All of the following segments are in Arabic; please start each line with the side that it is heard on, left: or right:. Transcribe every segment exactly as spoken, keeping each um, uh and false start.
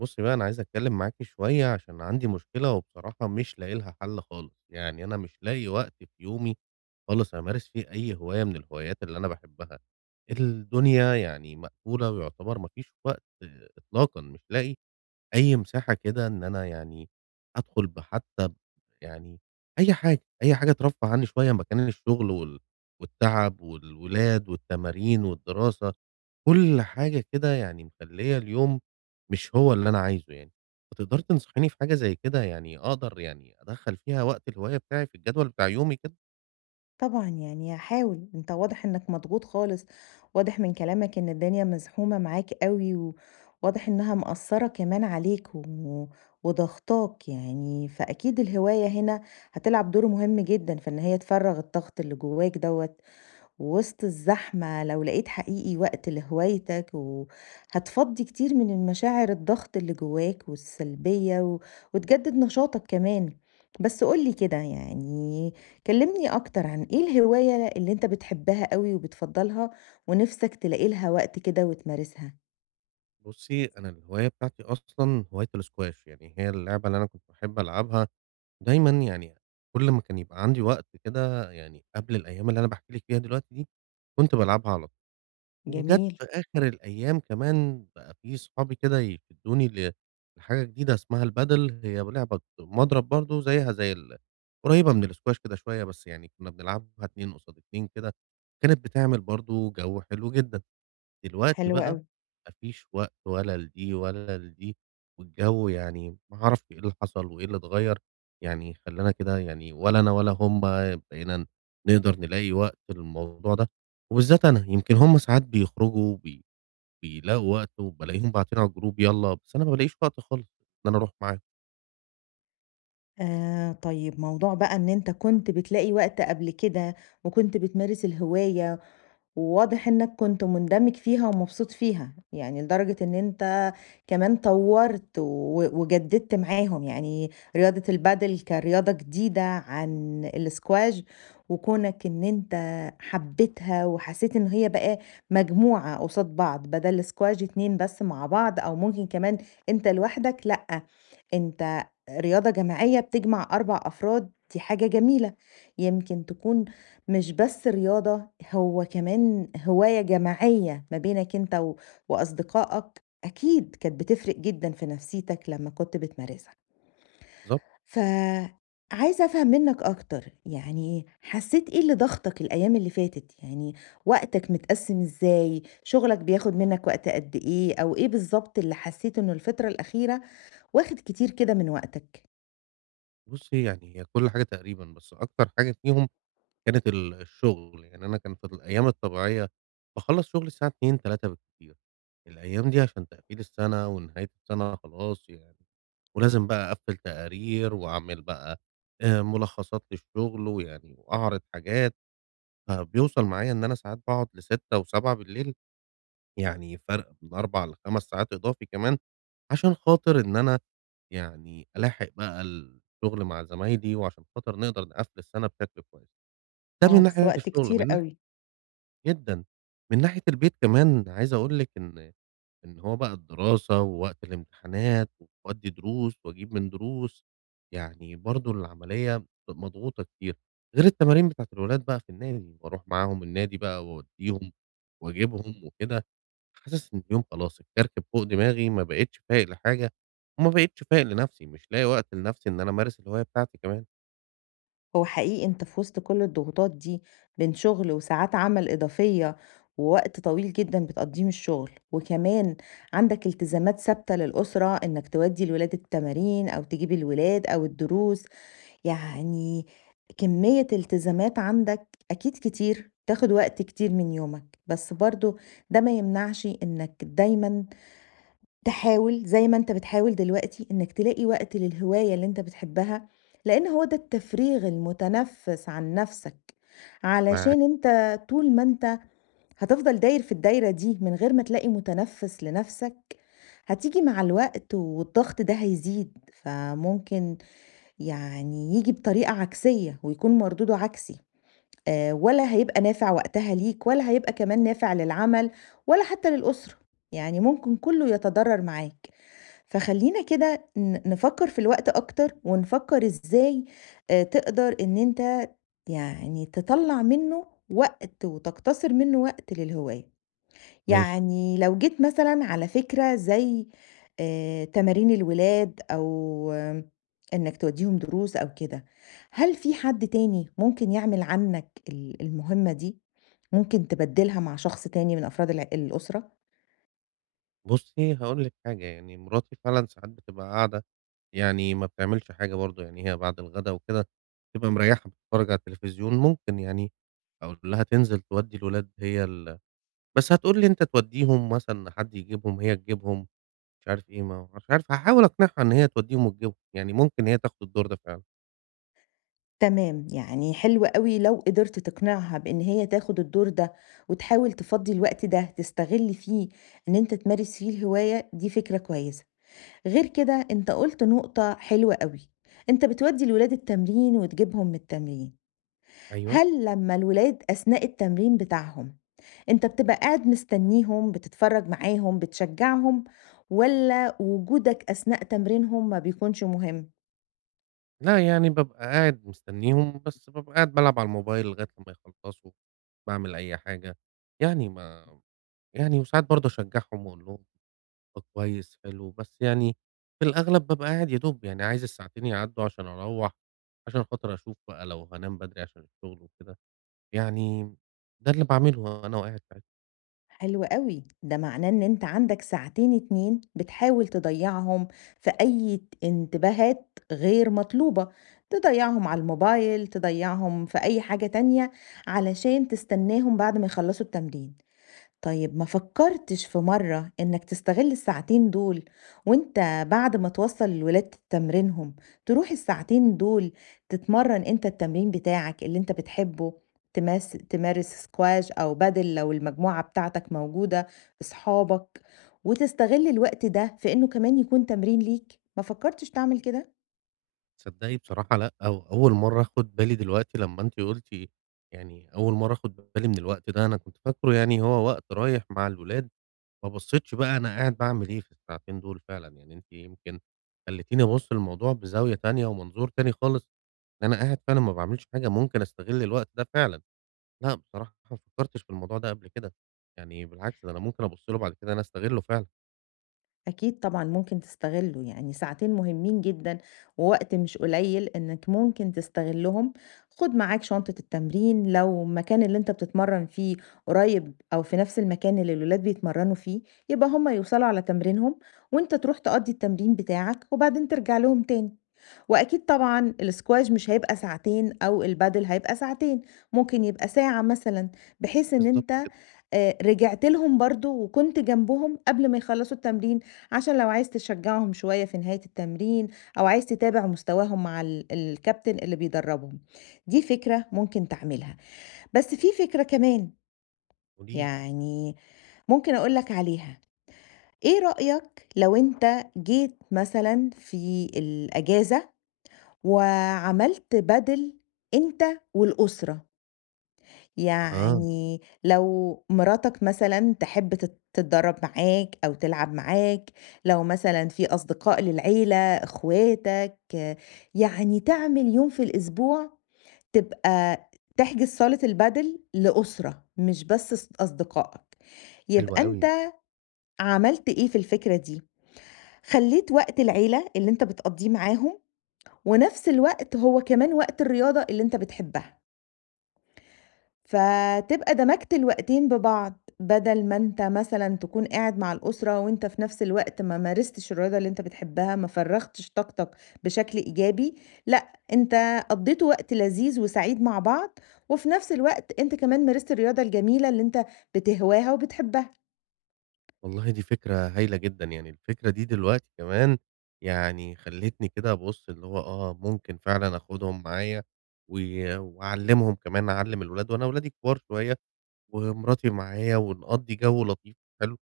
right: بُصّي بقى، أنا عايز أتكلّم معاكِ شوية عشان عندي مشكلة وبصراحة مش لاقي لها حل خالص. يعني أنا مش لاقي وقت في يومي خالص أمارس فيه أي هواية من الهوايات اللي أنا باحبها. الدنيا يعني مقفولة ويعتبر ما فيش وقت إطلاقًا. مش لاقي أي مساحة كده إن أنا يعني أدخل بحتى ب يعني أي حاجة، أي حاجة ترفّه عني شوية مكان الشغل وال والتعب والولاد والتمارين والدراسة. كل حاجة كده يعني مخلّية اليوم مش هو اللي أنا عايزه يعني. فتقدري تنصحيني في حاجة زي كده، يعني أقدر يعني أدخّل فيها وقت الهواية بتاعي في الجدول بتاع يومي كده؟
left: طبعًا، يعني هاحاول، أنت واضح إنك مضغوط خالص، واضح من كلامك إن الدنيا مزحومة معاك أوي، وواضح إنها مأثّرة كمان عليك و وضاغطاك يعني، فأكيد الهواية هنا هتلعب دور مهم جدًا في إن هي تفرّغ الضغط اللي جواك دوّة وسط الزحمة. لو لقيت حقيقي وقت لهوايتك وهتفضي كتير من المشاعر الضغط اللي جواك والسلبية و... وتجدد نشاطك كمان. بس قولي كده، يعني كلمني أكتر عن إيه الهواية اللي أنت بتحبها قوي وبتفضلها ونفسك تلاقي لها وقت كده وتمارسها.
right: بُصّي، أنا الهواية بتاعتي أصلًا هواية الsquash، يعني هي اللعبة اللي أنا كنت باحب ألعبها دايمًا. يعني كل ما كان يبقى عندي وقت كده، يعني قبل الأيام اللي أنا باحكي لِك فيها دلوقتي دي، كنت بالعبها على طول. وجات
left: جميل.
right: في آخر الأيام كمان بقى في صحابي كده يشدوني ل لحاجة جديدة اسمها البادل. هي لعبة مضرب برضه زيها زي ال قريبة من الاسكواش كده شوية. بس يعني كنا بنلعبها اتنين قصاد اتنين كده، كانت بتعمل برضه جو حلو جدًا. دلوقتي
left: حلو
right: بقى
left: قوي.
right: ما فيش وقت ولا لدي ولا لدي، والجو يعني ما أعرفش إيه اللي حصل وإيه اللي اتغيّر. يعني خلّانا كده يعني ولا أنا ولا هُم بقينا نقدر نلاقي وقت للموضوع ده. وبالذات أنا، يمكن هُم ساعات بيخرجوا بي بيلاقوا وقت وبالاقيهم باعتين على الجروب يالّا، بس أنا ما بالاقيش وقت خالص إن أنا أروح معاهم.
left: آه، طيب موضوع بقى إن أنت كنت بتلاقي وقت قبل كده وكنت بتمارس الهواية، وواضح إنك كنت مندمج فيها ومبسوط فيها، يعني لدرجة إن أنت كمان طوّرت و وجددت معاهم، يعني رياضة البادل كرياضة جديدة عن الsquash. وكونك إن أنت حبيتها وحسيت إن هي بقى مجموعة قصاد بعض، بدل الsquash اتنين بس مع بعض أو ممكن كمان أنت لوحدك، لأ، أنت رياضة جماعية بتجمع أربعة أفراد، دي حاجة جميلة. يمكن تكون مش بس رياضة، هو كمان هواية جماعية ما بينك أنت و وأصدقائك، أكيد كانت بتفرق جدًا في نفسيتك لمّا كنت بتمارسها.
right: بالضبط.
left: فعايزة أفهم منّك أكتر، يعني حسّيت إيه اللي ضغطك الأيام اللي فاتت؟ يعني وقتك متقسّم إزاي؟ شغلك بياخد منّك وقت قد إيه؟ أو إيه بالضبط اللي حسّيت إنه الفترة الأخيرة واخد كتير كده من وقتك؟
right: بُصّي، يعني هي كل حاجة تقريبًا، بس أكتر حاجة فيهم كانت ال الشغل، يعني أنا كان في الأيام الطبيعية باخلّص شغلي الساعة اتنين، تلاتة بالكتير. الأيام دي عشان تقفيل السَنة ونهاية السَنة خلاص يعني، ولازم بقى أقفّل تقارير وأعمل بقى آآ ملخصات للشغل، ويعني وأعرض حاجات. فبيوصل معايا إن أنا ساعات باقعد لستة وسبعة، يعني فرق من أربعة لخمسة ساعات إضافي كمان، عشان خاطر إن أنا يعني ألاحق بقى الشغل مع زمايلي وعشان خاطر نقدر نقفّل السَنة بشكل كويس. ده
left: آه،
right: من
left: بس
right: ناحية
left: وقت
right: الشغل.
left: كتير
right: من
left: أوي.
right: ناحية. جدًا. من ناحية البيت كمان، عايز أقول لِك إن إن هو بقى الدراسة ووقت الامتحانات وبادّي دروس وأجيب من دروس، يعني برضه العملية مضغوطة كتير. غير التمارين بتاعة الولاد بقى في النادي، باروح معاهم النادي بقى وأودّيهم وأجيبهم وكده. حاسس إن اليوم خلاص اتكركب فوق دماغي، ما بقيتش فايق لحاجة وما بقيتش فايق لنفسي، مش لاقي وقت لنفسي إن أنا أمارس الهواية بتاعتي كمان.
left: هو حقيقي أنت في وسط كل الضغوطات دي، بين شغل وساعات عمل إضافية ووقت طويل جدا بتقضيه من الشغل، وكمان عندك التزامات ثابتة للأسرة إنك تودي الولاد التمارين أو تجيب الولاد أو الدروس، يعني كمية التزامات عندك أكيد كتير تاخد وقت كتير من يومك. بس برضو ده ما يمنعش إنك دايما تحاول زي ما أنت بتحاول دلوقتي إنك تلاقي وقت للهواية اللي أنت بتحبها، لإن هو ده التفريغ المتنفس عن نفسك.
right: معاك.
left: علشان أنت طول ما أنت هتفضل داير في الدايرة دي من غير ما تلاقي متنفس لنفسك، هتيجي مع الوقت والضغط ده هيزيد، فممكن يعني ييجي بطريقة عكسية ويكون مردوده عكسي، آآ ولا هيبقى نافع وقتها ليك ولا هيبقى كمان نافع للعمل ولا حتى للأسرة، يعني ممكن كله يتضرر معاك. فخلّينا كده ن نفكّر في الوقت أكتر، ونفكّر إزاي آآ تقدر إن أنت يعني تطلّع منّه وقت وتقتصِر منّه وقت للهواية،
right: ماشي.
left: يعني لو جيت مثلًا على فكرة زي آآ تمارين الولاد أو آه، إنّك تودّيهم دروس أو كده، هل في حد تاني ممكن يعمل عنّك ال المهمة دي؟ ممكن تبدّلها مع شخص تاني من أفراد الع الأسرة؟
right: بُصّي، هاقول لِك حاجة. يعني مراتي فعلًا ساعات بتبقى قاعدة، يعني ما بتعملش حاجة برضه. يعني هي بعد الغدا وكده بتبقى مريّحة بتتفرّج على التلفزيون. ممكن يعني أقول لها تنزل تودّي الولاد، هي ال بس هتقول لي أنت تودّيهم، مثلًا حد يجيبهم، هي تجيبهم، مش عارف إيه. ما مش عارف هاحاول أقنعها إن هي تودّيهم وتجيبهم. يعني ممكن هي تاخد الدور ده فعلًا.
left: تمام، يعني حلو أوي لو قدرت تقنعها بإن هي تاخد الدور ده، وتحاول تفضّي الوقت ده تستغل فيه إن أنت تمارس فيه الهواية، دي فكرة كويسة. غير كده أنت قُلت نقطة حلوة أوي، أنت بتودّي الولاد التمرين وتجيبهم من التمرين،
right: أيوه.
left: هل لمّا الولاد أثناء التمرين بتاعهم، أنت بتبقى قاعد مستنيهم، بتتفرّج معاهم، بتشجّعهم، والّا وجودك أثناء تمرينهم ما بيكونش مهم؟
right: لأ، يعني بابقى قاعد مستنيهم، بس بابقى قاعد بالعب على الموبايل لغاية لمّا يخلّصوا. باعمل أي حاجة، يعني ما يعني وساعات برضه أشجّعهم وأقول لهم طب كويس، حلو. بس يعني في الأغلب بابقى قاعد يا دوب، يعني عايز الساعتين يعدّوا عشان أروّح، عشان خاطر أشوف بقى لو هانام بدري عشان الشغل وكده. يعني ده اللي باعمله أنا وقاعد ساعتها.
left: حلو أوي، ده معناه إن أنت عندك ساعتين اتنين بتحاول تضيّعهم في أي ت انتباهات غير مطلوبة، تضيّعهم على الموبايل، تضيّعهم في أي حاجة تانية، علشان تستناهم بعد ما يخلّصوا التمرين. طيب ما فكرتش في مرة إنك تستغل الساعتين دول وأنت بعد ما توصّل الولاد تمرينهم، تروح الساعتين دول تتمرّن أنت التمرين بتاعك اللي أنت بتحبه، تماس تمارس سكواش أو بادل لو المجموعة بتاعتك موجودة، أصحابك، وتستغل الوقت ده في إنه كمان يكون تمرين ليك. ما فكرتش تعمل كده؟
right: تصدّقي بصراحة لأ. أو أول مرّة آخُد بالي دلوقتي لمّا أنتِ قُلتِ. يعني أول مرّة آخُد بالي من الوقت ده، أنا كنت فاكره يعني هو وقت رايح مع الولاد، ما بصيتش بقى أنا قاعد باعمل إيه في الساعتين دول فعلًا. يعني أنتِ يمكن خلّيتيني أبُص للموضوع بزاوية تانية ومنظور تاني خالص، إن أنا قاعد فعلًا ما باعملش حاجة، ممكن أستغل الوقت ده فعلًا. لأ بصراحة ما فكّرتش في الموضوع ده قبل كده. يعني بالعكس، ده أنا ممكن أبُص له بعد كده إن أنا أستغله فعلًا.
left: أكيد طبعًا ممكن تستغلّه، يعني ساعتين مهمين جدًا ووقت مش قليّل إنّك ممكن تستغلّهم، خُد معاك شنطة التمرين لو المكان اللي أنت بتتمرّن فيه قريّب أو في نَفْس المكان اللي الولاد بيتمرّنوا فيه، يبقى هُم يوصلوا على تمرينهم وأنت تروح تقضّي التمرين بتاعك وبعدين ترجع لهم تاني. وأكيد طبعًا الsquash مش هيبقى ساعتين أو البادل هيبقى ساعتين، ممكن يبقى ساعة مثلًا، بحيث إن
right: بالضبط
left: أنت
right: كده.
left: آآ رجعت لهم برضه وكنت جنبهم قبل ما يخلّصوا التمرين، عشان لو عايز تشجّعهم شوية في نهاية التمرين أو عايز تتابع مستواهم مع ال الكابتن اللي بيدرّبهم. دي فكرة ممكن تعملها، بس في فكرة كمان
right: قولي لي.
left: يعني ممكن أقول لك عليها، إيه رأيك لو أنت جيت مثلًا في الأجازة وعملت بدل أنت والأسرة،
right: أها.
left: يعني لو مراتك مثلًا تحب تت تتدرب معاك أو تلعب معاك، لو مثلًا في أصدقاء للعيلة، إخواتك، آه، يعني تعمل يوم في الأسبوع تبقى تحجز صالة البدل لأسرة مش بس ص أصدقائك،
right: حلو
left: يبقى أنت
right: أوي.
left: عملت إيه في الفكرة دي، خلّيت وقت العيلة اللي أنت بتقضّيه معاهم ونفس الوقت هو كمان وقت الرياضة اللي أنت بتحبها، فتبقى دمجت الوقتين ببعض، بدل ما أنت مثلًا تكون قاعد مع الأسرة وأنت في نفس الوقت ما مارستش الرياضة اللي أنت بتحبها، ما فرّغتش طاقتك بشكل إيجابي، لأ، أنت قضيتوا وقت لذيذ وسعيد مع بعض، وفي نفس الوقت أنت كمان مارست الرياضة الجميلة اللي أنت بتهواها وبتحبها.
right: والله دي فكرة هايلة جدًا. يعني الفكرة دي دلوقتي كمان يعني خلّتني كده أبُص اللي هو آه، ممكن فعلًا آخدهم معايا و وأعلّمهم كمان، أعلّم الولاد، وأنا ولادي كبار شوية ومراتي معايا، ونقضّي جو لطيف حلو،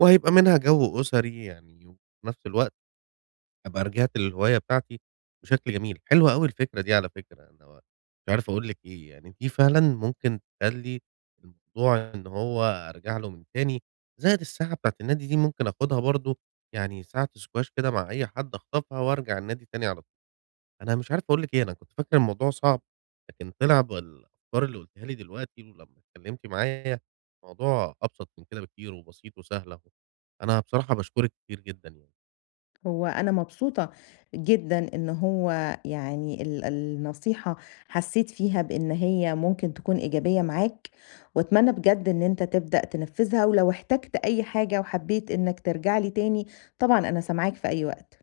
right: وهيبقى منها جو أسري يعني، وفي نفس الوقت أبقى رجعت للهواية بتاعتي بشكل جميل. حلوة أوي الفكرة دي على فكرة. أنا مش عارف أقول لِك إيه. يعني دي فعلًا ممكن تخلّي الموضوع إن هو أرجع له من تاني. زائد الساعة بتاعة النادي دي ممكن آخُدها برضه، يعني ساعة squash كده مع أي حد أخطفها وأرجع النادي تاني على طول. أنا مش عارف أقول لِك إيه، أنا كنت فاكر الموضوع صعب، لكن طلع بالأفكار اللي قُلتيها لي دلوقتي ولمّا اتكلمتِ معايا، الموضوع أبسط من كده بكتير وبسيط وسهل أهو. أنا بصراحة باشكرِك كتير جدًا يعني.
left: هو أنا مبسوطة جدًا إن هو يعني ال النصيحة حسّيت فيها بإن هي ممكن تكون إيجابية معاك، وأتمنى بجد إن أنت تبدأ تنفّذها، ولو احتجت أي حاجة وحبّيت إنك ترجع لي تاني، طبعًا أنا سامعاك في أي وقت.